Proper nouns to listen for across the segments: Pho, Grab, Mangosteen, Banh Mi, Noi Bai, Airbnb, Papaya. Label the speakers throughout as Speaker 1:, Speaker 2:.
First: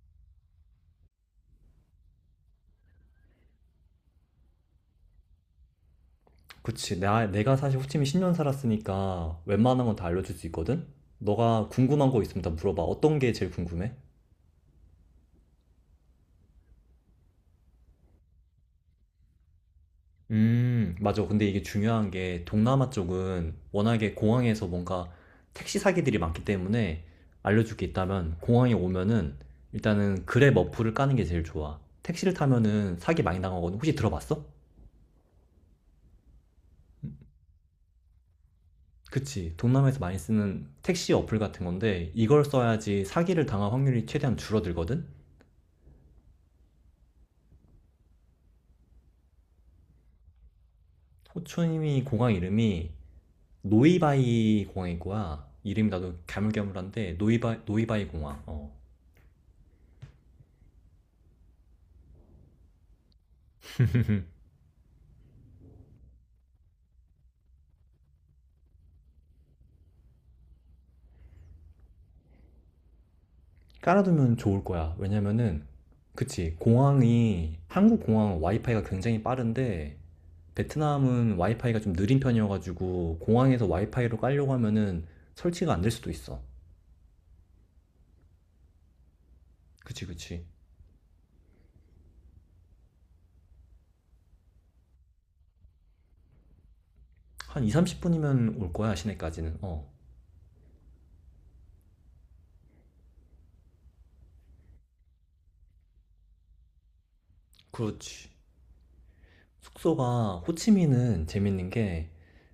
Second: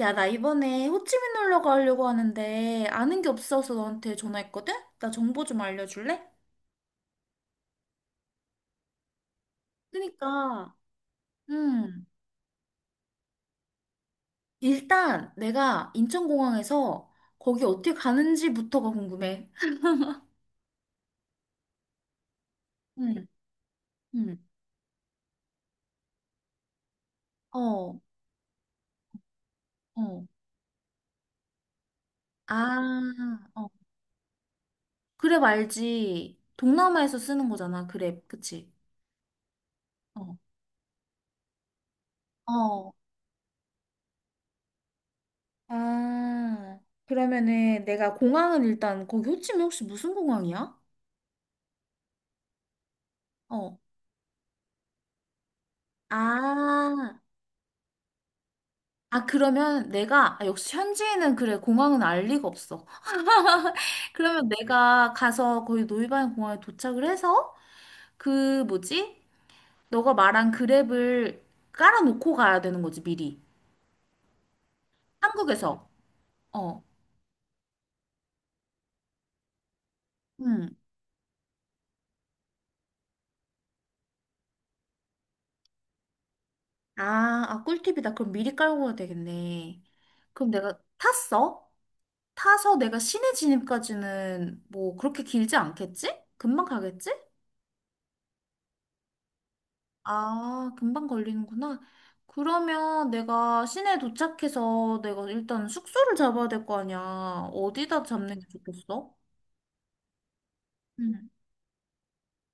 Speaker 1: 야, 나 이번에 호치민 놀러 가려고 하는데 아는 게 없어서 너한테 전화했거든? 나 정보 좀 알려줄래?
Speaker 2: 그치. 내가 사실 호치민 10년 살았으니까 웬만한 건 다 알려줄 수
Speaker 1: 그니까,
Speaker 2: 있거든? 너가
Speaker 1: 음,
Speaker 2: 궁금한 거 있으면 다 물어봐. 어떤 게 제일 궁금해?
Speaker 1: 일단 내가 인천공항에서 거기 어떻게 가는지부터가 궁금해.
Speaker 2: 맞아. 근데 이게 중요한 게 동남아
Speaker 1: 응,
Speaker 2: 쪽은 워낙에
Speaker 1: 응,
Speaker 2: 공항에서 뭔가 택시 사기들이 많기 때문에 알려줄 게
Speaker 1: 어,
Speaker 2: 있다면 공항에 오면은
Speaker 1: 어.
Speaker 2: 일단은 그랩 어플을 까는 게 제일 좋아. 택시를 타면은 사기
Speaker 1: 아,
Speaker 2: 많이
Speaker 1: 어.
Speaker 2: 당하거든. 혹시 들어봤어?
Speaker 1: 그랩 알지? 동남아에서 쓰는 거잖아, 그랩. 그치?
Speaker 2: 그치. 동남아에서 많이
Speaker 1: 어,
Speaker 2: 쓰는 택시 어플 같은 건데 이걸
Speaker 1: 어.
Speaker 2: 써야지 사기를 당할 확률이 최대한 줄어들거든?
Speaker 1: 아, 그러면은 내가 공항은 일단 거기 호치민 혹시 무슨 공항이야?
Speaker 2: 호초이미 공항 이름이
Speaker 1: 어.
Speaker 2: 노이바이 공항인 거야. 이름이 나도 가물가물한데
Speaker 1: 아,
Speaker 2: 노이바이 공항. 어.
Speaker 1: 아, 그러면 내가, 아, 역시 현지인은 그래, 공항은 알 리가 없어. 그러면 내가 가서 거기 노이반 공항에 도착을 해서 그 뭐지? 너가 말한 그랩을 깔아놓고 가야 되는 거지, 미리.
Speaker 2: 깔아두면 좋을 거야. 왜냐면은
Speaker 1: 한국에서.
Speaker 2: 그치
Speaker 1: 어.
Speaker 2: 공항이 한국 공항 와이파이가 굉장히 빠른데
Speaker 1: 응.
Speaker 2: 베트남은 와이파이가 좀 느린 편이어가지고 공항에서 와이파이로 깔려고 하면은 설치가 안 될 수도 있어.
Speaker 1: 아, 아, 꿀팁이다. 그럼 미리 깔고 가야 되겠네.
Speaker 2: 그치, 그치.
Speaker 1: 그럼 내가 탔어? 타서 내가 시내 진입까지는 뭐 그렇게 길지 않겠지? 금방 가겠지?
Speaker 2: 한 2, 30분이면 올 거야 시내까지는. 어.
Speaker 1: 아, 금방 걸리는구나. 그러면 내가 시내 도착해서 내가 일단 숙소를 잡아야 될 거 아니야. 어디다
Speaker 2: 그렇지.
Speaker 1: 잡는 게 좋겠어?
Speaker 2: 숙소가 호치민은
Speaker 1: 응,
Speaker 2: 재밌는 게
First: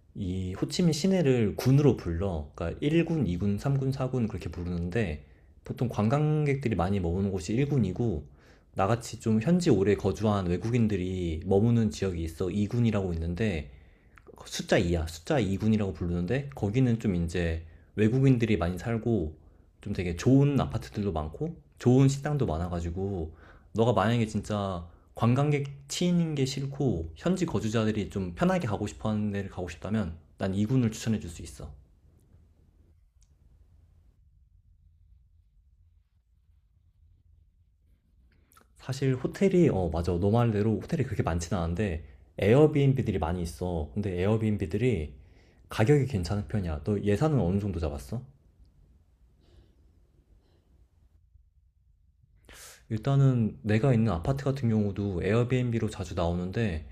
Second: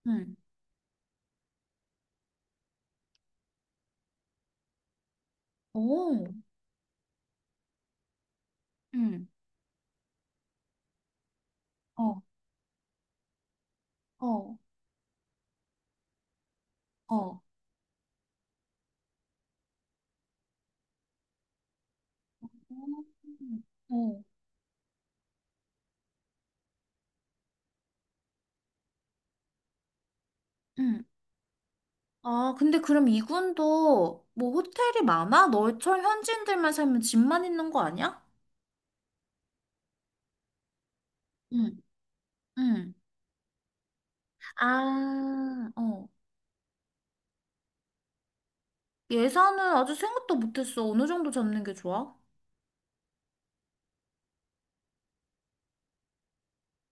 Speaker 1: 응.
Speaker 2: 이 호치민 시내를 군으로 불러. 그러니까 1군, 2군, 3군, 4군 그렇게 부르는데 보통
Speaker 1: 오,
Speaker 2: 관광객들이 많이 머무는 곳이 1군이고 나같이
Speaker 1: 응,
Speaker 2: 좀 현지 오래 거주한 외국인들이 머무는
Speaker 1: 어,
Speaker 2: 지역이 있어 2군이라고 있는데
Speaker 1: 어,
Speaker 2: 숫자 2야. 숫자 2군이라고 부르는데 거기는 좀
Speaker 1: 어.
Speaker 2: 이제 외국인들이 많이 살고 좀 되게 좋은 아파트들도 많고 좋은 식당도 많아가지고
Speaker 1: 음.
Speaker 2: 너가
Speaker 1: 어.
Speaker 2: 만약에 진짜 관광객 치이는 게 싫고 현지 거주자들이 좀 편하게 가고 싶어 하는 데를 가고 싶다면 난 2군을
Speaker 1: 응.
Speaker 2: 추천해 줄 수 있어.
Speaker 1: 아, 근데 그럼 이군도 뭐 호텔이 많아? 너처럼 현지인들만 살면 집만 있는 거 아니야?
Speaker 2: 사실 호텔이 어 맞아. 너 말대로 호텔이 그렇게 많진
Speaker 1: 응.
Speaker 2: 않은데
Speaker 1: 응.
Speaker 2: 에어비앤비들이 많이 있어. 근데 에어비앤비들이
Speaker 1: 아,
Speaker 2: 가격이
Speaker 1: 어.
Speaker 2: 괜찮은 편이야. 너 예산은 어느 정도 잡았어?
Speaker 1: 예산은 아직 생각도 못했어. 어느 정도 잡는 게 좋아?
Speaker 2: 일단은 내가 있는 아파트 같은 경우도 에어비앤비로 자주 나오는데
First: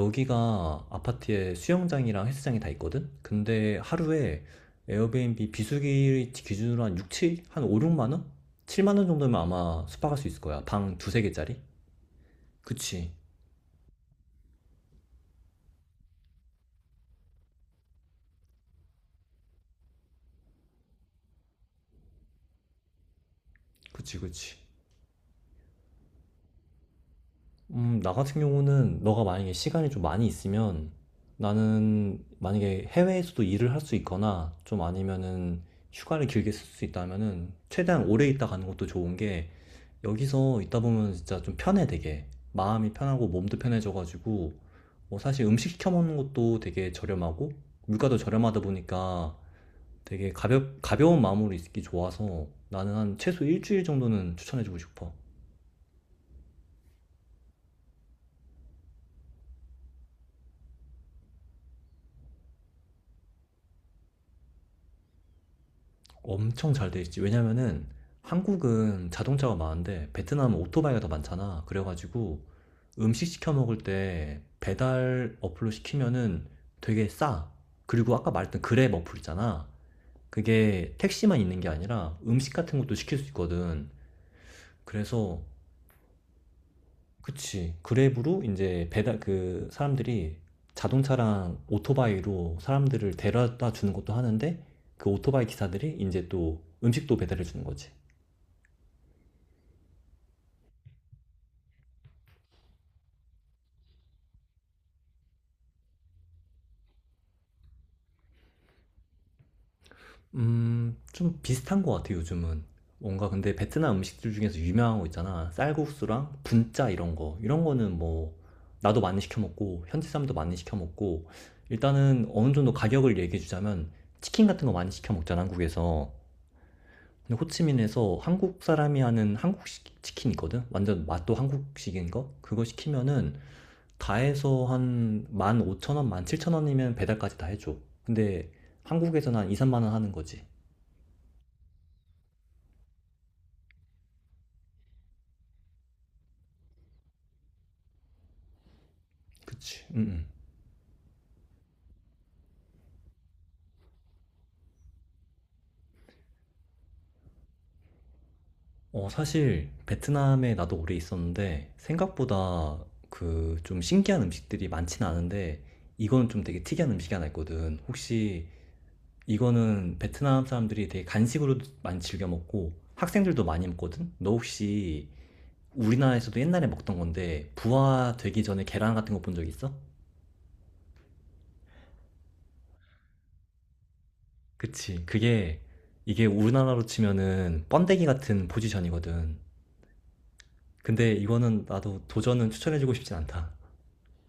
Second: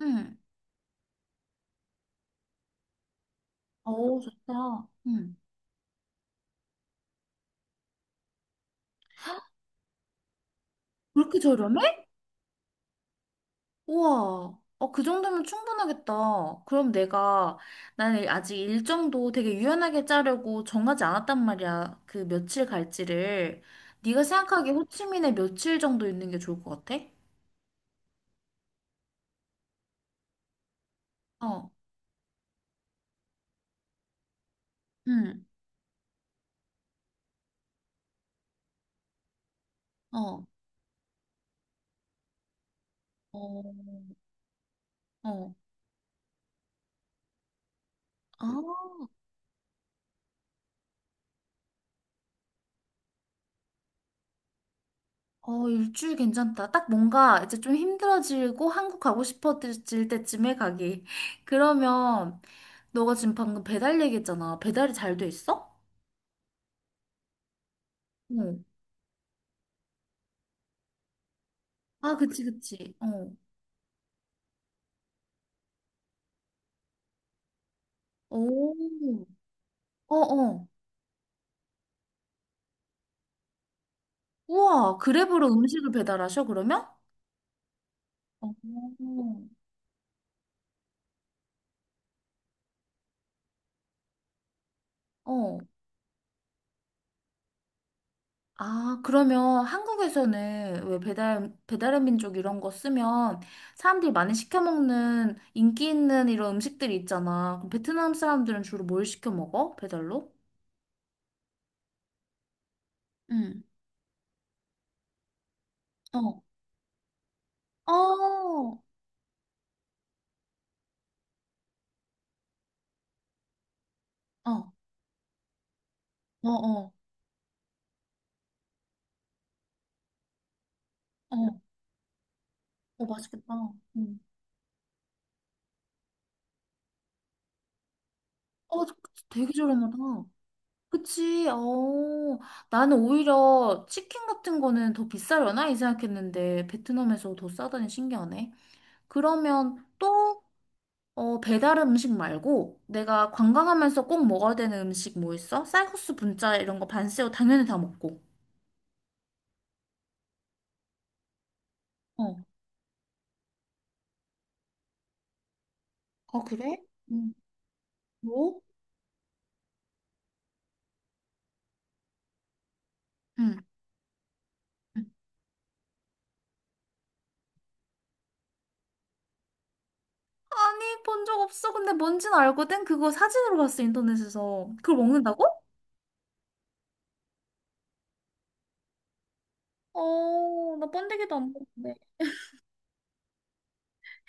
Speaker 1: 응.
Speaker 2: 아파트에 수영장이랑 헬스장이 다 있거든? 근데
Speaker 1: 오,
Speaker 2: 하루에
Speaker 1: 좋다. 응.
Speaker 2: 에어비앤비 비수기 기준으로 한 6, 7? 한 5, 6만 원? 7만 원 정도면 아마 숙박할 수 있을 거야. 방 두세
Speaker 1: 그렇게
Speaker 2: 개짜리?
Speaker 1: 저렴해?
Speaker 2: 그치.
Speaker 1: 우와. 어, 그 정도면 충분하겠다. 나는 아직 일정도 되게 유연하게 짜려고 정하지 않았단 말이야. 그 며칠 갈지를.
Speaker 2: 그치,
Speaker 1: 네가
Speaker 2: 그치.
Speaker 1: 생각하기에 호치민에 며칠 정도 있는 게 좋을 것 같아?
Speaker 2: 나 같은 경우는 너가 만약에 시간이 좀 많이 있으면
Speaker 1: 어.
Speaker 2: 나는 만약에 해외에서도 일을 할 수 있거나 좀
Speaker 1: 응.
Speaker 2: 아니면은 휴가를 길게 쓸 수 있다면은 최대한 오래 있다 가는 것도 좋은 게
Speaker 1: 어.
Speaker 2: 여기서 있다 보면 진짜 좀 편해 되게 마음이 편하고 몸도
Speaker 1: 어.
Speaker 2: 편해져가지고 뭐 사실
Speaker 1: 어.
Speaker 2: 음식 시켜 먹는 것도 되게 저렴하고 물가도
Speaker 1: 아.
Speaker 2: 저렴하다 보니까 되게 가벼운 마음으로 있기 좋아서 나는 한 최소 일주일 정도는 추천해주고 싶어.
Speaker 1: 어, 일주일 괜찮다. 딱 뭔가 이제 좀 힘들어지고 한국 가고 싶어질 때쯤에 가기. 그러면 너가 지금 방금 배달 얘기했잖아. 배달이 잘 돼 있어?
Speaker 2: 엄청 잘 돼 있지. 왜냐면은
Speaker 1: 어.
Speaker 2: 한국은 자동차가 많은데 베트남은 오토바이가 더 많잖아.
Speaker 1: 아,
Speaker 2: 그래가지고
Speaker 1: 그치, 그치.
Speaker 2: 음식
Speaker 1: 어.
Speaker 2: 시켜 먹을 때 배달 어플로 시키면은 되게 싸. 그리고 아까 말했던
Speaker 1: 오.
Speaker 2: 그랩 어플 있잖아.
Speaker 1: 어, 어.
Speaker 2: 그게 택시만 있는 게 아니라 음식 같은 것도 시킬 수 있거든.
Speaker 1: 우와,
Speaker 2: 그래서
Speaker 1: 그랩으로 음식을 배달하셔, 그러면?
Speaker 2: 그치. 그랩으로 이제 배달
Speaker 1: 어.
Speaker 2: 그 사람들이 자동차랑 오토바이로 사람들을 데려다 주는 것도 하는데 그 오토바이
Speaker 1: 어.
Speaker 2: 기사들이 이제 또 음식도 배달해 주는 거지.
Speaker 1: 아, 그러면 한국에서는 왜 배달, 배달의 민족 이런 거 쓰면 사람들이 많이 시켜 먹는 인기 있는 이런 음식들이 있잖아. 그럼 베트남 사람들은 주로 뭘 시켜 먹어? 배달로?
Speaker 2: 좀 비슷한 것 같아요 요즘은. 뭔가 근데
Speaker 1: 응.
Speaker 2: 베트남 음식들 중에서 유명한 거 있잖아. 쌀국수랑
Speaker 1: 어.
Speaker 2: 분짜 이런 거. 이런
Speaker 1: 어.
Speaker 2: 거는 뭐
Speaker 1: 어.
Speaker 2: 나도 많이 시켜 먹고 현지 사람도 많이 시켜 먹고 일단은 어느 정도 가격을 얘기해 주자면 치킨 같은 거 많이 시켜 먹잖아 한국에서.
Speaker 1: 어. 어.
Speaker 2: 근데 호치민에서 한국 사람이 하는 한국식 치킨 있거든? 완전 맛도
Speaker 1: 어.
Speaker 2: 한국식인 거? 그거
Speaker 1: 어,
Speaker 2: 시키면은
Speaker 1: 맛있겠다.
Speaker 2: 다
Speaker 1: 응.
Speaker 2: 해서 한 15,000원, 17,000원이면 배달까지 다 해줘. 근데
Speaker 1: 어,
Speaker 2: 한국에서는 한
Speaker 1: 되게
Speaker 2: 2, 3만 원
Speaker 1: 저렴하다.
Speaker 2: 하는 거지.
Speaker 1: 그치. 어. 나는 오히려 치킨 같은 거는 더 비싸려나? 이 생각했는데 베트남에서 더 싸다니 신기하네. 그러면
Speaker 2: 그치. 음.
Speaker 1: 또 어, 배달 음식 말고 내가 관광하면서 꼭 먹어야 되는 음식 뭐 있어? 쌀국수, 분짜 이런 거 반쎄오 당연히 다 먹고.
Speaker 2: 어, 사실 베트남에 나도 오래 있었는데
Speaker 1: 어.
Speaker 2: 생각보다 그 좀 신기한 음식들이 많진 않은데 이건
Speaker 1: 아,
Speaker 2: 좀 되게
Speaker 1: 그래?
Speaker 2: 특이한 음식이 하나
Speaker 1: 응
Speaker 2: 있거든. 혹시
Speaker 1: 뭐?
Speaker 2: 이거는 베트남 사람들이 되게 간식으로도 많이 즐겨 먹고 학생들도
Speaker 1: 응.
Speaker 2: 많이 먹거든. 너
Speaker 1: 응.
Speaker 2: 혹시 우리나라에서도 옛날에 먹던 건데 부화 되기 전에 계란 같은 거 본 적 있어?
Speaker 1: 아니, 본 적 없어. 근데 뭔진 알거든? 그거 사진으로 봤어, 인터넷에서. 그걸
Speaker 2: 그치.
Speaker 1: 먹는다고?
Speaker 2: 그게 이게 우리나라로 치면은 번데기 같은 포지션이거든.
Speaker 1: 어, 나
Speaker 2: 근데
Speaker 1: 번데기도 안
Speaker 2: 이거는
Speaker 1: 먹는데.
Speaker 2: 나도 도전은 추천해주고 싶진 않다.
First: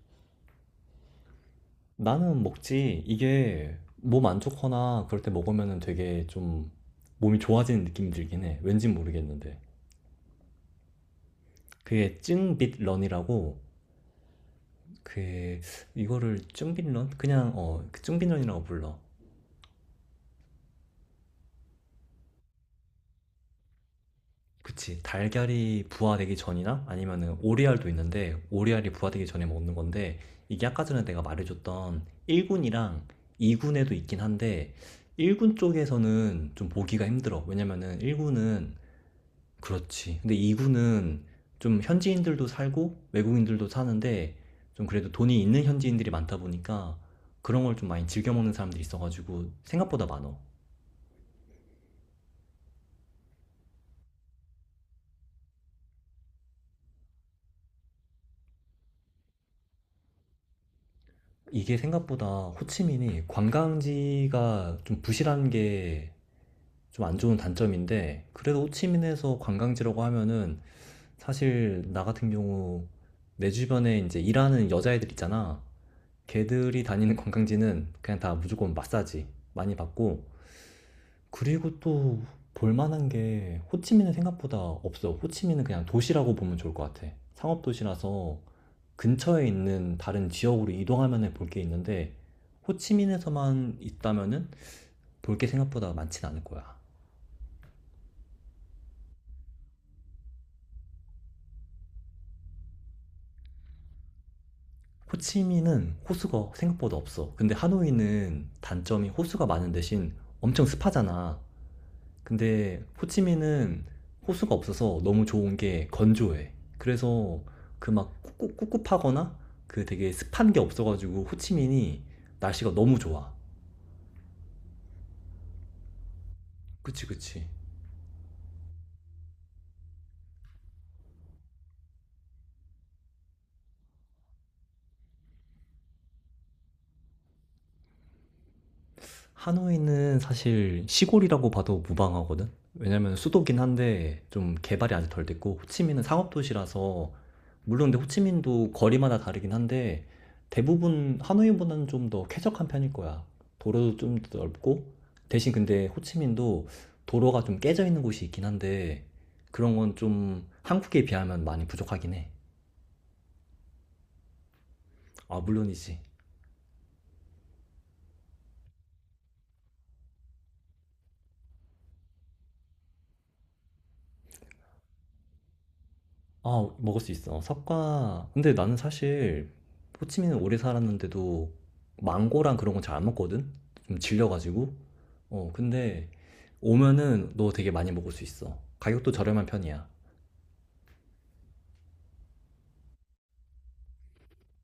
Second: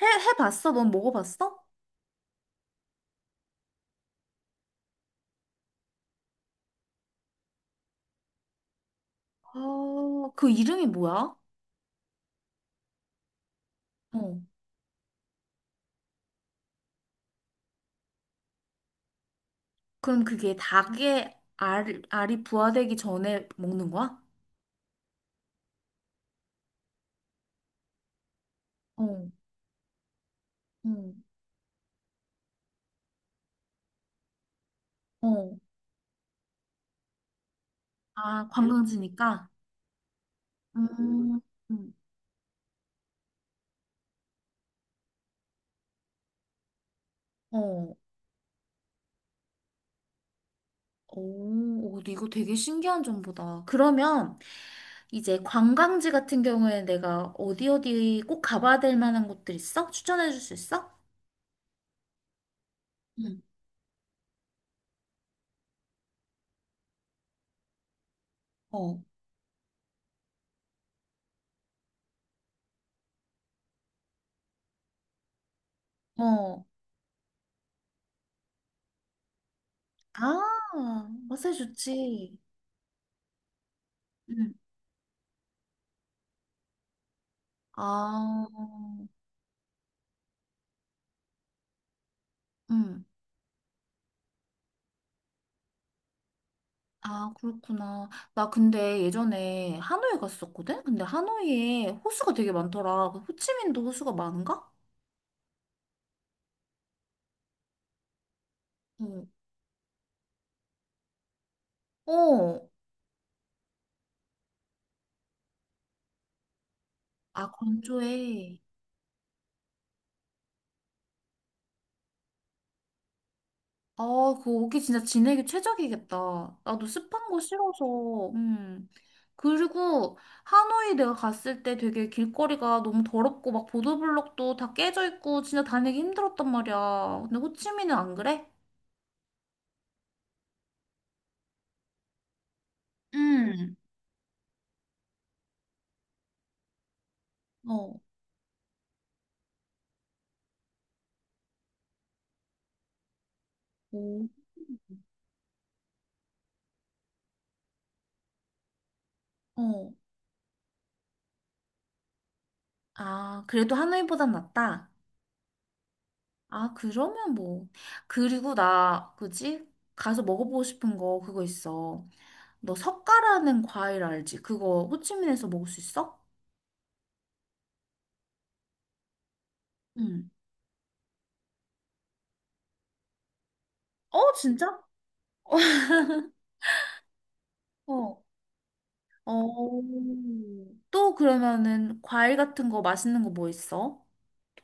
Speaker 1: 해봤어? 넌 먹어봤어?
Speaker 2: 나는 먹지. 이게 몸 안 좋거나 그럴 때 먹으면 되게 좀 몸이 좋아지는 느낌이 들긴 해. 왠진 모르겠는데.
Speaker 1: 아, 그 이름이 뭐야?
Speaker 2: 그게 쭝빗런이라고
Speaker 1: 어.
Speaker 2: 그 이거를 쭝빗런? 그냥 어 쭝빗런이라고 불러.
Speaker 1: 그럼 그게 닭의 알이 부화되기 전에 먹는 거야?
Speaker 2: 그치. 달걀이 부화되기 전이나 아니면은 오리알도 있는데 오리알이 부화되기
Speaker 1: 어.
Speaker 2: 전에 먹는 건데 이게 아까 전에 내가
Speaker 1: 응.
Speaker 2: 말해줬던 1군이랑 2군에도 있긴 한데 1군
Speaker 1: 어.
Speaker 2: 쪽에서는 좀 보기가 힘들어. 왜냐면은
Speaker 1: 아,
Speaker 2: 1군은
Speaker 1: 관광지니까?
Speaker 2: 그렇지. 근데 이구는
Speaker 1: 음,
Speaker 2: 좀
Speaker 1: 음.
Speaker 2: 현지인들도 살고 외국인들도 사는데 좀 그래도 돈이 있는 현지인들이 많다 보니까 그런 걸 좀
Speaker 1: 어,
Speaker 2: 많이 즐겨 먹는 사람들이 있어가지고 생각보다 많어.
Speaker 1: 오, 오, 이거 되게 신기한 정보다. 그러면 이제 관광지 같은 경우에 내가 어디 어디 꼭 가봐야 될 만한 곳들 있어? 추천해 줄 수 있어?
Speaker 2: 이게 생각보다 호치민이
Speaker 1: 응.
Speaker 2: 관광지가 좀 부실한 게 좀 안 좋은 단점인데 그래도
Speaker 1: 어,
Speaker 2: 호치민에서 관광지라고 하면은 사실 나 같은 경우 내 주변에 이제 일하는 여자애들 있잖아.
Speaker 1: 어.
Speaker 2: 걔들이 다니는 관광지는 그냥 다 무조건 마사지 많이 받고
Speaker 1: 아, 마사지
Speaker 2: 그리고 또
Speaker 1: 좋지.
Speaker 2: 볼만한 게 호치민은
Speaker 1: 응.
Speaker 2: 생각보다 없어. 호치민은 그냥 도시라고 보면 좋을 것 같아. 상업도시라서
Speaker 1: 아,
Speaker 2: 근처에 있는 다른 지역으로 이동하면 볼 게 있는데
Speaker 1: 응.
Speaker 2: 호치민에서만 있다면은 볼 게 생각보다 많진 않을 거야.
Speaker 1: 아, 그렇구나. 나 근데 예전에 하노이 갔었거든? 근데 하노이에 호수가 되게 많더라. 그 호치민도 호수가 많은가?
Speaker 2: 호치민은 호수가 생각보다 없어. 근데 하노이는 단점이
Speaker 1: 응.
Speaker 2: 호수가 많은 대신 엄청 습하잖아.
Speaker 1: 어.
Speaker 2: 근데 호치민은 호수가 없어서 너무 좋은 게 건조해. 그래서
Speaker 1: 아,
Speaker 2: 그 막
Speaker 1: 건조해.
Speaker 2: 꿉꿉하거나 그 되게 습한 게 없어가지고 호치민이 날씨가 너무 좋아.
Speaker 1: 아, 그 오기 진짜 지내기 최적이겠다. 나도
Speaker 2: 그치,
Speaker 1: 습한 거
Speaker 2: 그치.
Speaker 1: 싫어서. 음. 그리고 하노이 내가 갔을 때 되게 길거리가 너무 더럽고 막 보도블록도 다 깨져 있고 진짜 다니기 힘들었단 말이야. 근데 호치민은 안 그래?
Speaker 2: 하노이는 사실 시골이라고 봐도 무방하거든? 왜냐면 수도긴
Speaker 1: 음.
Speaker 2: 한데 좀 개발이 아직 덜 됐고 호치민은 상업도시라서 물론
Speaker 1: 어.
Speaker 2: 근데 호치민도 거리마다 다르긴 한데 대부분 하노이보다는 좀 더 쾌적한 편일 거야. 도로도 좀
Speaker 1: 오.
Speaker 2: 더 넓고 대신 근데 호치민도 도로가 좀 깨져 있는 곳이 있긴 한데 그런
Speaker 1: 어.
Speaker 2: 건 좀 한국에 비하면 많이 부족하긴 해.
Speaker 1: 아, 그래도 하노이보단 낫다.
Speaker 2: 아, 물론이지.
Speaker 1: 아, 그러면 뭐. 그리고 나, 그지? 가서 먹어보고 싶은 거 그거 있어. 너 석가라는 과일 알지? 그거 호치민에서 먹을 수 있어?
Speaker 2: 아, 먹을 수 있어. 석과. 근데 나는 사실
Speaker 1: 응.
Speaker 2: 호치민은 오래 살았는데도 망고랑 그런 건 잘 안 먹거든? 좀
Speaker 1: 어,
Speaker 2: 질려가지고.
Speaker 1: 진짜?
Speaker 2: 어, 근데 오면은 너 되게 많이 먹을 수
Speaker 1: 어.
Speaker 2: 있어. 가격도 저렴한
Speaker 1: 어.
Speaker 2: 편이야.
Speaker 1: 또 그러면은 과일 같은 거 맛있는 거 뭐 있어?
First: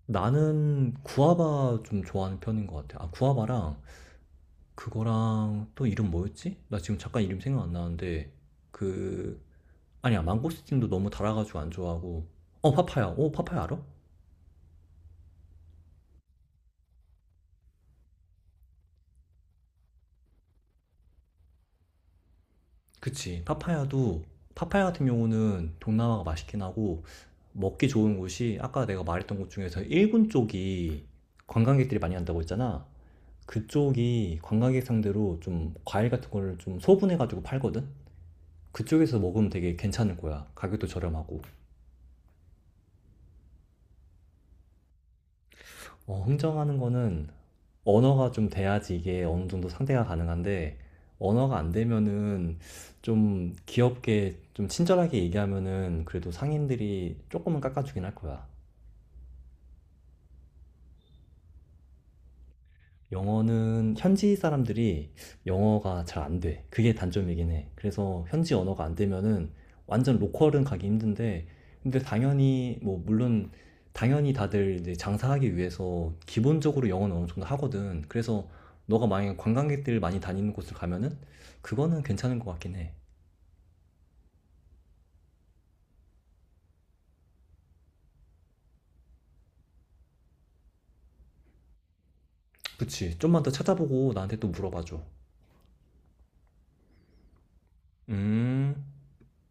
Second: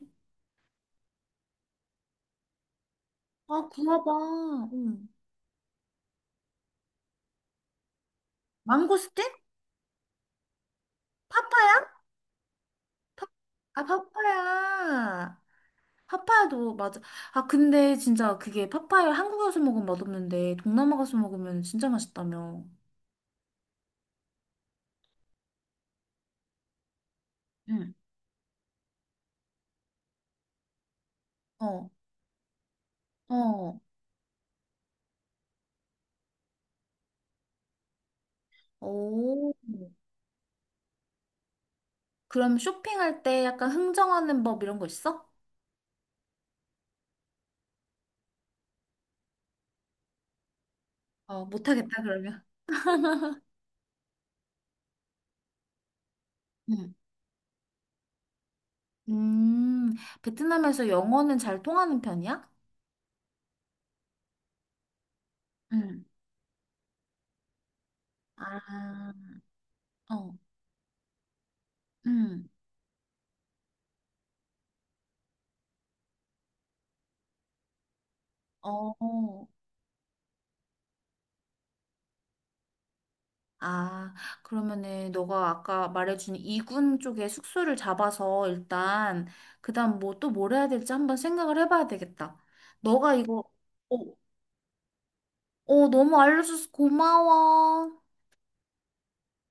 Speaker 2: 나는 구아바 좀 좋아하는 편인 것 같아. 아,
Speaker 1: 아,
Speaker 2: 구아바랑
Speaker 1: 구워봐. 응.
Speaker 2: 그거랑 또 이름 뭐였지? 나 지금 잠깐 이름 생각 안 나는데
Speaker 1: 망고스틴?
Speaker 2: 그 아니야 망고스틴도 너무 달아가지고 안
Speaker 1: 파파야?
Speaker 2: 좋아하고 어 파파야.
Speaker 1: 파-
Speaker 2: 어 파파야 알아?
Speaker 1: 아, 파파야. 파파야도 맞아. 아, 근데 진짜 그게 파파야 한국에 와서 먹으면 맛없는데 동남아 가서 먹으면 진짜 맛있다며.
Speaker 2: 그치. 파파야도, 파파야 같은 경우는 동남아가 맛있긴 하고, 먹기
Speaker 1: 응.
Speaker 2: 좋은 곳이, 아까 내가 말했던 곳 중에서 일본 쪽이
Speaker 1: 어.
Speaker 2: 관광객들이 많이 간다고 했잖아.
Speaker 1: 어.
Speaker 2: 그쪽이 관광객 상대로 좀 과일 같은 거를 좀 소분해가지고 팔거든? 그쪽에서 먹으면
Speaker 1: 오.
Speaker 2: 되게 괜찮을 거야. 가격도 저렴하고.
Speaker 1: 그럼 쇼핑할 때 약간 흥정하는 법 이런 거 있어?
Speaker 2: 어, 흥정하는 거는 언어가 좀 돼야지 이게 어느 정도 상대가 가능한데
Speaker 1: 어,
Speaker 2: 언어가 안
Speaker 1: 못하겠다, 그러면.
Speaker 2: 되면은 좀 귀엽게 좀 친절하게 얘기하면은 그래도
Speaker 1: 응,
Speaker 2: 상인들이 조금은 깎아주긴 할 거야.
Speaker 1: 음, 베트남에서 영어는 잘 통하는 편이야?
Speaker 2: 영어는 현지 사람들이 영어가
Speaker 1: 응.
Speaker 2: 잘 안 돼. 그게 단점이긴 해. 그래서 현지 언어가 안
Speaker 1: 아,
Speaker 2: 되면은 완전
Speaker 1: 어,
Speaker 2: 로컬은 가기 힘든데, 근데
Speaker 1: 음,
Speaker 2: 당연히, 뭐, 물론, 당연히 다들 이제 장사하기 위해서 기본적으로 영어는 어느 정도 하거든. 그래서 너가 만약에
Speaker 1: 어.
Speaker 2: 관광객들 많이 다니는 곳을 가면은 그거는 괜찮은 것 같긴 해.
Speaker 1: 아, 그러면은 너가 아까 말해준 이군 쪽에 숙소를 잡아서 일단 그다음 뭐 또 뭘 해야 될지 한번 생각을 해봐야 되겠다. 너가
Speaker 2: 그치. 좀만
Speaker 1: 이거
Speaker 2: 더
Speaker 1: 어,
Speaker 2: 찾아보고 나한테 또 물어봐줘.
Speaker 1: 너무 알려줘서 고마워.
Speaker 2: 음.